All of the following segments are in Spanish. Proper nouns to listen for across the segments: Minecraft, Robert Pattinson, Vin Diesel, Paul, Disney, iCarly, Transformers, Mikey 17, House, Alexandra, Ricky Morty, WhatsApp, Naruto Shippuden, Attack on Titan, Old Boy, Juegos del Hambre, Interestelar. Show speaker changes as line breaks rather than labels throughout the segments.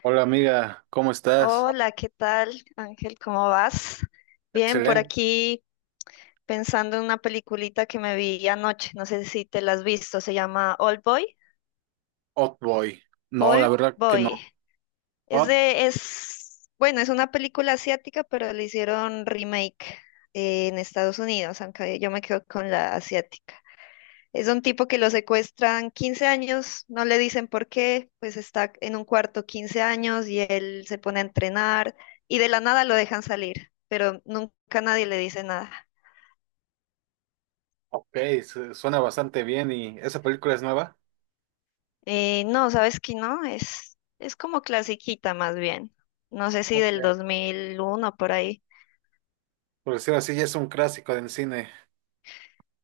Hola amiga, ¿cómo estás?
Hola, ¿qué tal, Ángel? ¿Cómo vas? Bien, por
Excelente.
aquí pensando en una peliculita que me vi anoche, no sé si te la has visto, se llama Old Boy.
Boy. No, la
Old
verdad que
Boy.
no. Hot,
Bueno, es una película asiática, pero le hicieron remake en Estados Unidos, aunque yo me quedo con la asiática. Es un tipo que lo secuestran 15 años, no le dicen por qué, pues está en un cuarto 15 años y él se pone a entrenar y de la nada lo dejan salir, pero nunca nadie le dice nada.
ok, suena bastante bien y esa película es nueva.
No, ¿sabes qué? No, es como clasiquita más bien. No sé si
Ok.
del 2001 por ahí.
Por decirlo así, ya es un clásico del cine.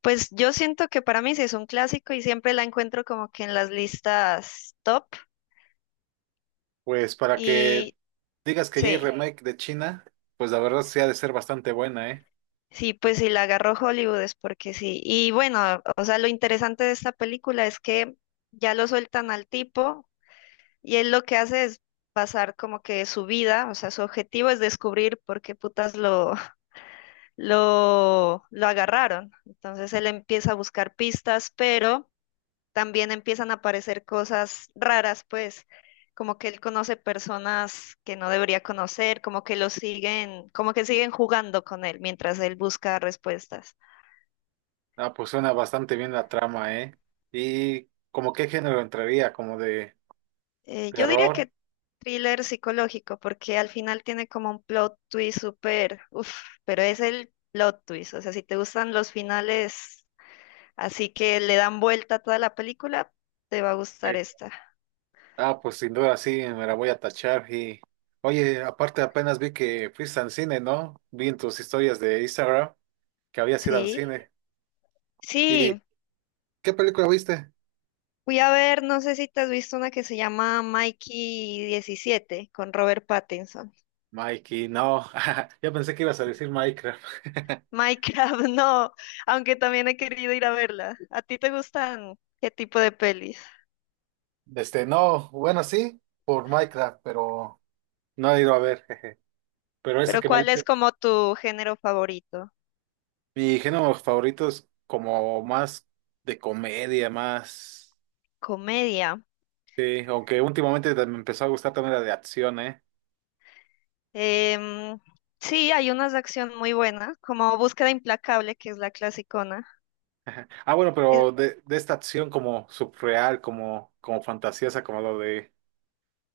Pues yo siento que para mí sí es un clásico y siempre la encuentro como que en las listas top
Pues para que
y
digas que ya hay
sí.
remake de China, pues la verdad sí ha de ser bastante buena, ¿eh?
Sí, pues sí, la agarró Hollywood es porque sí. Y bueno, o sea, lo interesante de esta película es que ya lo sueltan al tipo y él lo que hace es pasar como que su vida, o sea, su objetivo es descubrir por qué putas lo, lo agarraron. Entonces él empieza a buscar pistas, pero también empiezan a aparecer cosas raras, pues, como que él conoce personas que no debería conocer, como que lo siguen, como que siguen jugando con él mientras él busca respuestas.
Ah, pues suena bastante bien la trama, ¿eh? ¿Y como qué género entraría? ¿Como de
Yo diría
terror?
que thriller psicológico, porque al final tiene como un plot twist súper, uff, pero es el plot twist. O sea, si te gustan los finales así que le dan vuelta a toda la película, te va a gustar esta.
Ah, pues sin duda sí, me la voy a tachar y... Oye, aparte apenas vi que fuiste al cine, ¿no? Vi en tus historias de Instagram que habías ido al
Sí,
cine. ¿Y
sí,
qué película viste?
fui a ver, no sé si te has visto una que se llama Mikey 17 con Robert Pattinson.
Mikey, no. Yo pensé que ibas a decir Minecraft.
Minecraft, no, aunque también he querido ir a verla. ¿A ti te gustan qué tipo de pelis?
Este, no, bueno, sí, por Minecraft, pero no he ido a ver, jeje. Pero esa
Pero
que me
¿cuál es
dice,
como tu género favorito?
mi género favorito es como más de comedia, más...
Comedia.
Sí, aunque últimamente me empezó a gustar también la de acción, ¿eh?
Em, sí, hay unas de acción muy buenas, como Búsqueda Implacable, que es la clasicona.
Ah, bueno,
Es-
pero de esta acción como subreal, como fantasiosa, como lo de,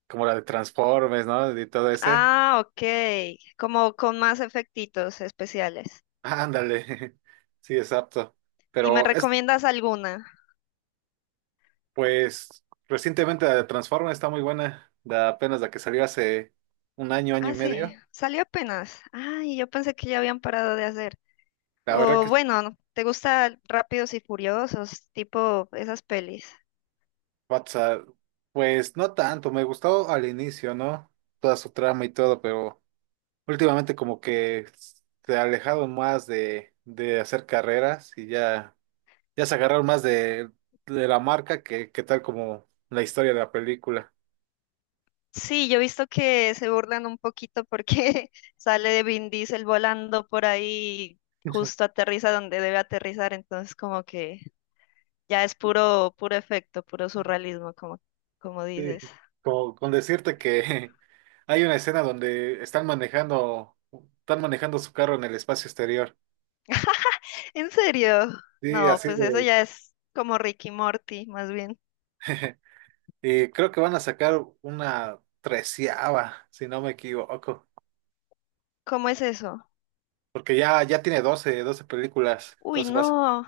como la de Transformers, ¿no? Y todo ese.
ah, ok. Como con más efectitos especiales.
Ándale. Sí, exacto.
¿Y me
Pero es,
recomiendas alguna?
pues, recientemente la de Transformers está muy buena. La, apenas la que salió hace un año, año y
Ah, sí,
medio.
salió apenas. Ay, yo pensé que ya habían parado de hacer.
La verdad
O
que sí,
bueno, ¿te gusta Rápidos y Furiosos, tipo esas pelis?
WhatsApp, pues no tanto. Me gustó al inicio, ¿no? Toda su trama y todo, pero últimamente como que se alejaron más de hacer carreras y ya. Ya se agarraron más de la marca que tal como la historia de la película.
Sí, yo he visto que se burlan un poquito porque sale de Vin Diesel volando por ahí, justo aterriza donde debe aterrizar, entonces como que ya es puro, puro efecto, puro surrealismo, como,
Sí.
dices.
Como con decirte que hay una escena donde están manejando su carro en el espacio exterior.
¿En serio?
Sí,
No,
así
pues eso
de.
ya es como Ricky Morty, más bien.
Y creo que van a sacar una treceava, si no me equivoco.
¿Cómo es eso?
Porque ya, ya tiene doce películas.
Uy,
Entonces vas.
no.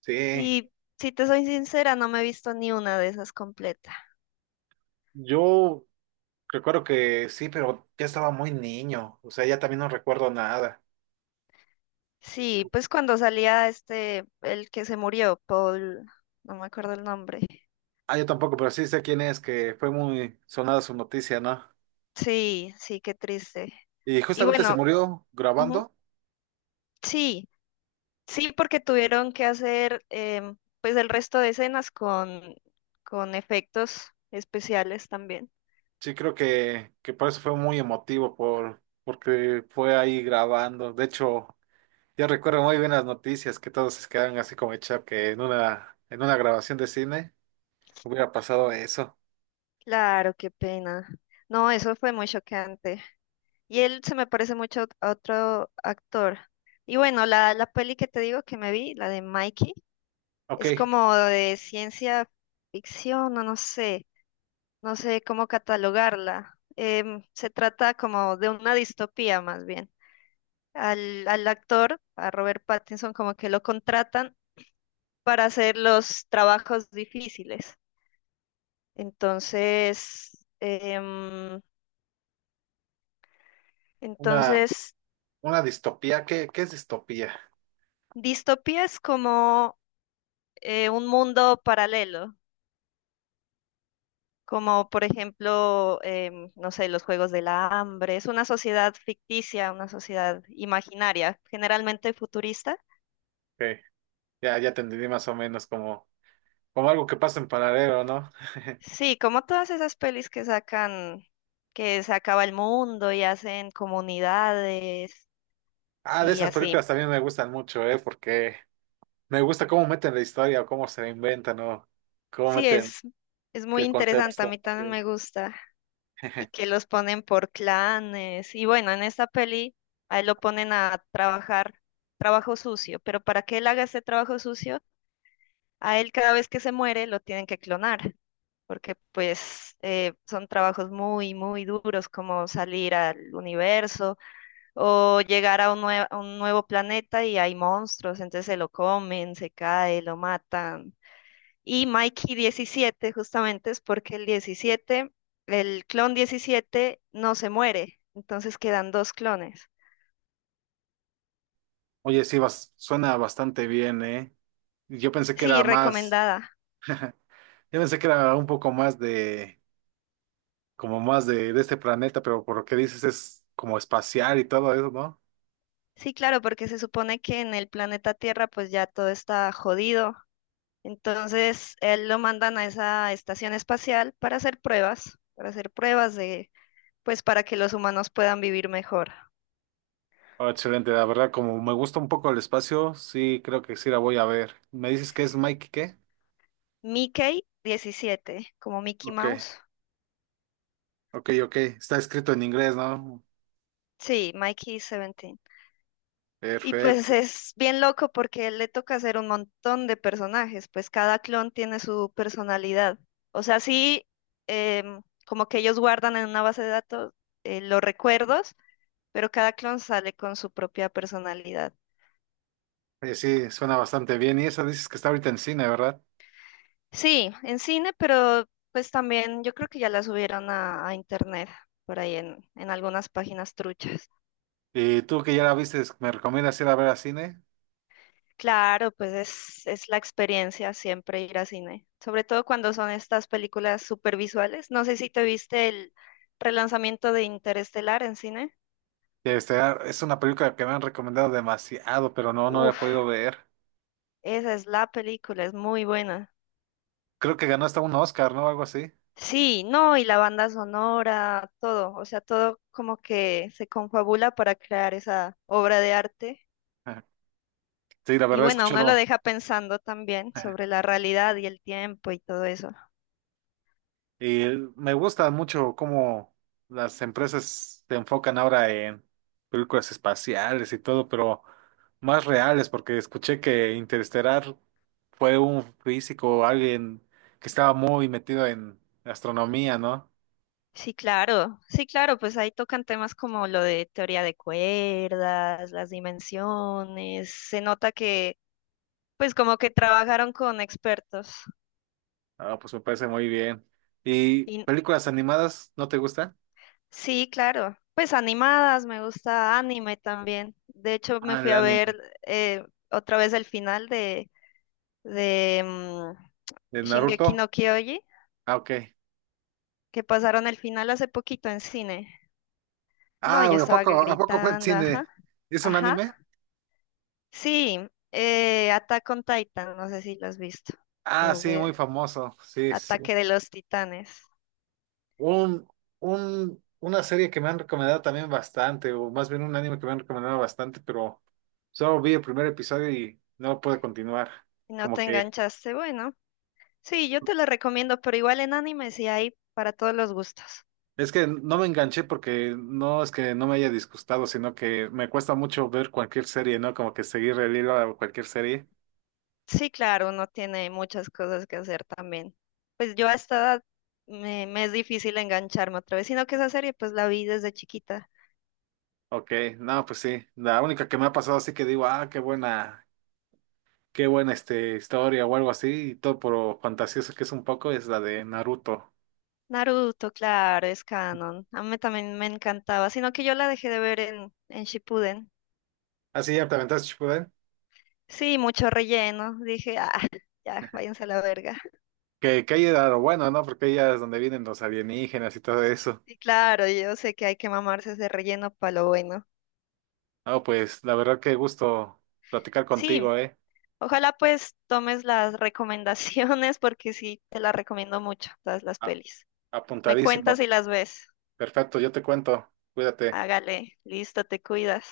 Sí.
Y si te soy sincera, no me he visto ni una de esas completa.
Yo recuerdo que sí, pero ya estaba muy niño. O sea, ya también no recuerdo nada.
Sí, pues cuando salía este, el que se murió, Paul, no me acuerdo el nombre.
Ah, yo tampoco, pero sí sé quién es, que fue muy sonada su noticia, ¿no?
Sí, sí, qué triste.
Y
Y
justamente se
bueno,
murió
ujú,
grabando.
sí, sí, porque tuvieron que hacer pues el resto de escenas con, efectos especiales también.
Sí, creo que por eso fue muy emotivo, porque fue ahí grabando. De hecho, yo recuerdo muy bien las noticias, que todos se quedaron así como hecha que en en una grabación de cine hubiera pasado eso.
Claro, qué pena. No, eso fue muy chocante. Y él se me parece mucho a otro actor. Y bueno, la peli que te digo que me vi, la de Mikey. Es
Ok,
como de ciencia ficción, o no sé, no sé cómo catalogarla. Se trata como de una distopía más bien. Al actor, a Robert Pattinson, como que lo contratan para hacer los trabajos difíciles. Entonces, em,
una,
entonces,
una distopía. Qué es distopía?
distopía es como un mundo paralelo como por ejemplo, no sé, los Juegos del Hambre. Es una sociedad ficticia, una sociedad imaginaria, generalmente futurista.
Ok, ya, ya te entendí más o menos como algo que pasa en paralelo, ¿no?
Sí, como todas esas pelis que sacan, que se acaba el mundo y hacen comunidades
Ah, de
y
esas
así.
películas también me gustan mucho, ¿eh? Porque me gusta cómo meten la historia, cómo se la inventan, ¿no? Cómo
Sí,
meten
es muy
qué
interesante, a mí
contexto.
también
Sí.
me gusta. Y que los ponen por clanes. Y bueno, en esta peli a él lo ponen a trabajar trabajo sucio, pero para que él haga ese trabajo sucio, a él cada vez que se muere lo tienen que clonar, porque pues son trabajos muy, muy duros como salir al universo o llegar a un nuevo planeta y hay monstruos, entonces se lo comen, se cae, lo matan. Y Mikey 17 justamente es porque el clon 17 no se muere, entonces quedan dos clones.
Oye, sí, suena bastante bien, ¿eh? Yo pensé que era
Sí,
más,
recomendada.
yo pensé que era un poco más de, como más de este planeta, pero por lo que dices es como espacial y todo eso, ¿no?
Sí, claro, porque se supone que en el planeta Tierra pues ya todo está jodido. Entonces, él lo mandan a esa estación espacial para hacer pruebas, de, pues, para que los humanos puedan vivir mejor.
Oh, excelente, la verdad, como me gusta un poco el espacio, sí, creo que sí la voy a ver. ¿Me dices que es Mike qué?
Mickey 17, como Mickey
Ok,
Mouse.
ok, ok. Está escrito en inglés, ¿no?
Sí, Mikey 17. Y pues
Perfecto.
es bien loco porque él le toca hacer un montón de personajes, pues cada clon tiene su personalidad. O sea, sí, como que ellos guardan en una base de datos los recuerdos, pero cada clon sale con su propia personalidad.
Oye, sí, suena bastante bien. Y esa dices que está ahorita en cine, ¿verdad?
Sí, en cine, pero pues también yo creo que ya la subieron a, internet, por ahí en algunas páginas truchas.
Y tú que ya la viste, ¿me recomiendas ir a ver a cine?
Claro, pues es la experiencia siempre ir a cine, sobre todo cuando son estas películas supervisuales. No sé si te viste el relanzamiento de Interestelar en cine.
Este, ah, es una película que me han recomendado demasiado, pero no, no la he
Uf,
podido ver.
esa es la película, es muy buena.
Creo que ganó hasta un Oscar, ¿no? Algo así.
Sí, no, y la banda sonora, todo, o sea, todo como que se confabula para crear esa obra de arte.
Ajá. Sí, la
Y
verdad, he
bueno, uno lo
escuchado.
deja pensando también sobre la realidad y el tiempo y todo eso.
Y me gusta mucho cómo las empresas se enfocan ahora en películas espaciales y todo, pero más reales, porque escuché que Interestelar fue un físico, alguien que estaba muy metido en astronomía, ¿no?
Sí, claro, sí, claro, pues ahí tocan temas como lo de teoría de cuerdas, las dimensiones, se nota que pues como que trabajaron con expertos.
Ah, pues me parece muy bien. ¿Y
Y
películas animadas no te gustan?
sí, claro, pues animadas, me gusta anime también. De hecho, me
Ah,
fui
el
a
anime
ver eh, otra vez el final de, de
de
Shingeki
Naruto.
no Kyoji,
Ah, ok.
que pasaron el final hace poquito en cine. No,
Ah,
yo estaba que
a poco fue en
gritando,
cine?
ajá,
¿Es un
ajá.
anime?
Sí, Attack on Titan, no sé si lo has visto.
Ah,
O
sí, muy
que-
famoso. Sí, sí. Sí.
Ataque de los Titanes.
Un, una serie que me han recomendado también bastante, o más bien un anime que me han recomendado bastante, pero solo vi el primer episodio y no pude continuar.
Si no
Como
te
que
enganchaste, bueno. Sí, yo te lo recomiendo, pero igual en anime sí hay para todos los gustos.
es que no me enganché porque no es que no me haya disgustado, sino que me cuesta mucho ver cualquier serie, ¿no? Como que seguir el hilo a cualquier serie.
Sí, claro, uno tiene muchas cosas que hacer también. Pues yo a esta edad me, es difícil engancharme otra vez, sino que esa serie pues la vi desde chiquita.
Ok, no, pues sí. La única que me ha pasado así que digo, ah, qué buena este, historia o algo así, y todo por fantasioso que es un poco, es la de Naruto.
Naruto, claro, es canon. A mí también me encantaba, sino que yo la dejé de ver en Shippuden.
Así ya te aventaste, ¿Shippuden?
Sí, mucho relleno. Dije, ah, ya, váyanse a la verga.
Que ahí era lo bueno, ¿no? Porque ahí es donde vienen los alienígenas y todo eso.
Y claro, yo sé que hay que mamarse ese relleno para lo bueno.
No, pues la verdad que gusto platicar
Sí,
contigo, ¿eh?
ojalá pues tomes las recomendaciones porque sí, te las recomiendo mucho, todas las
A-
pelis. Me cuentas
Apuntadísimo.
si las ves.
Perfecto, yo te cuento. Cuídate.
Hágale, listo, te cuidas.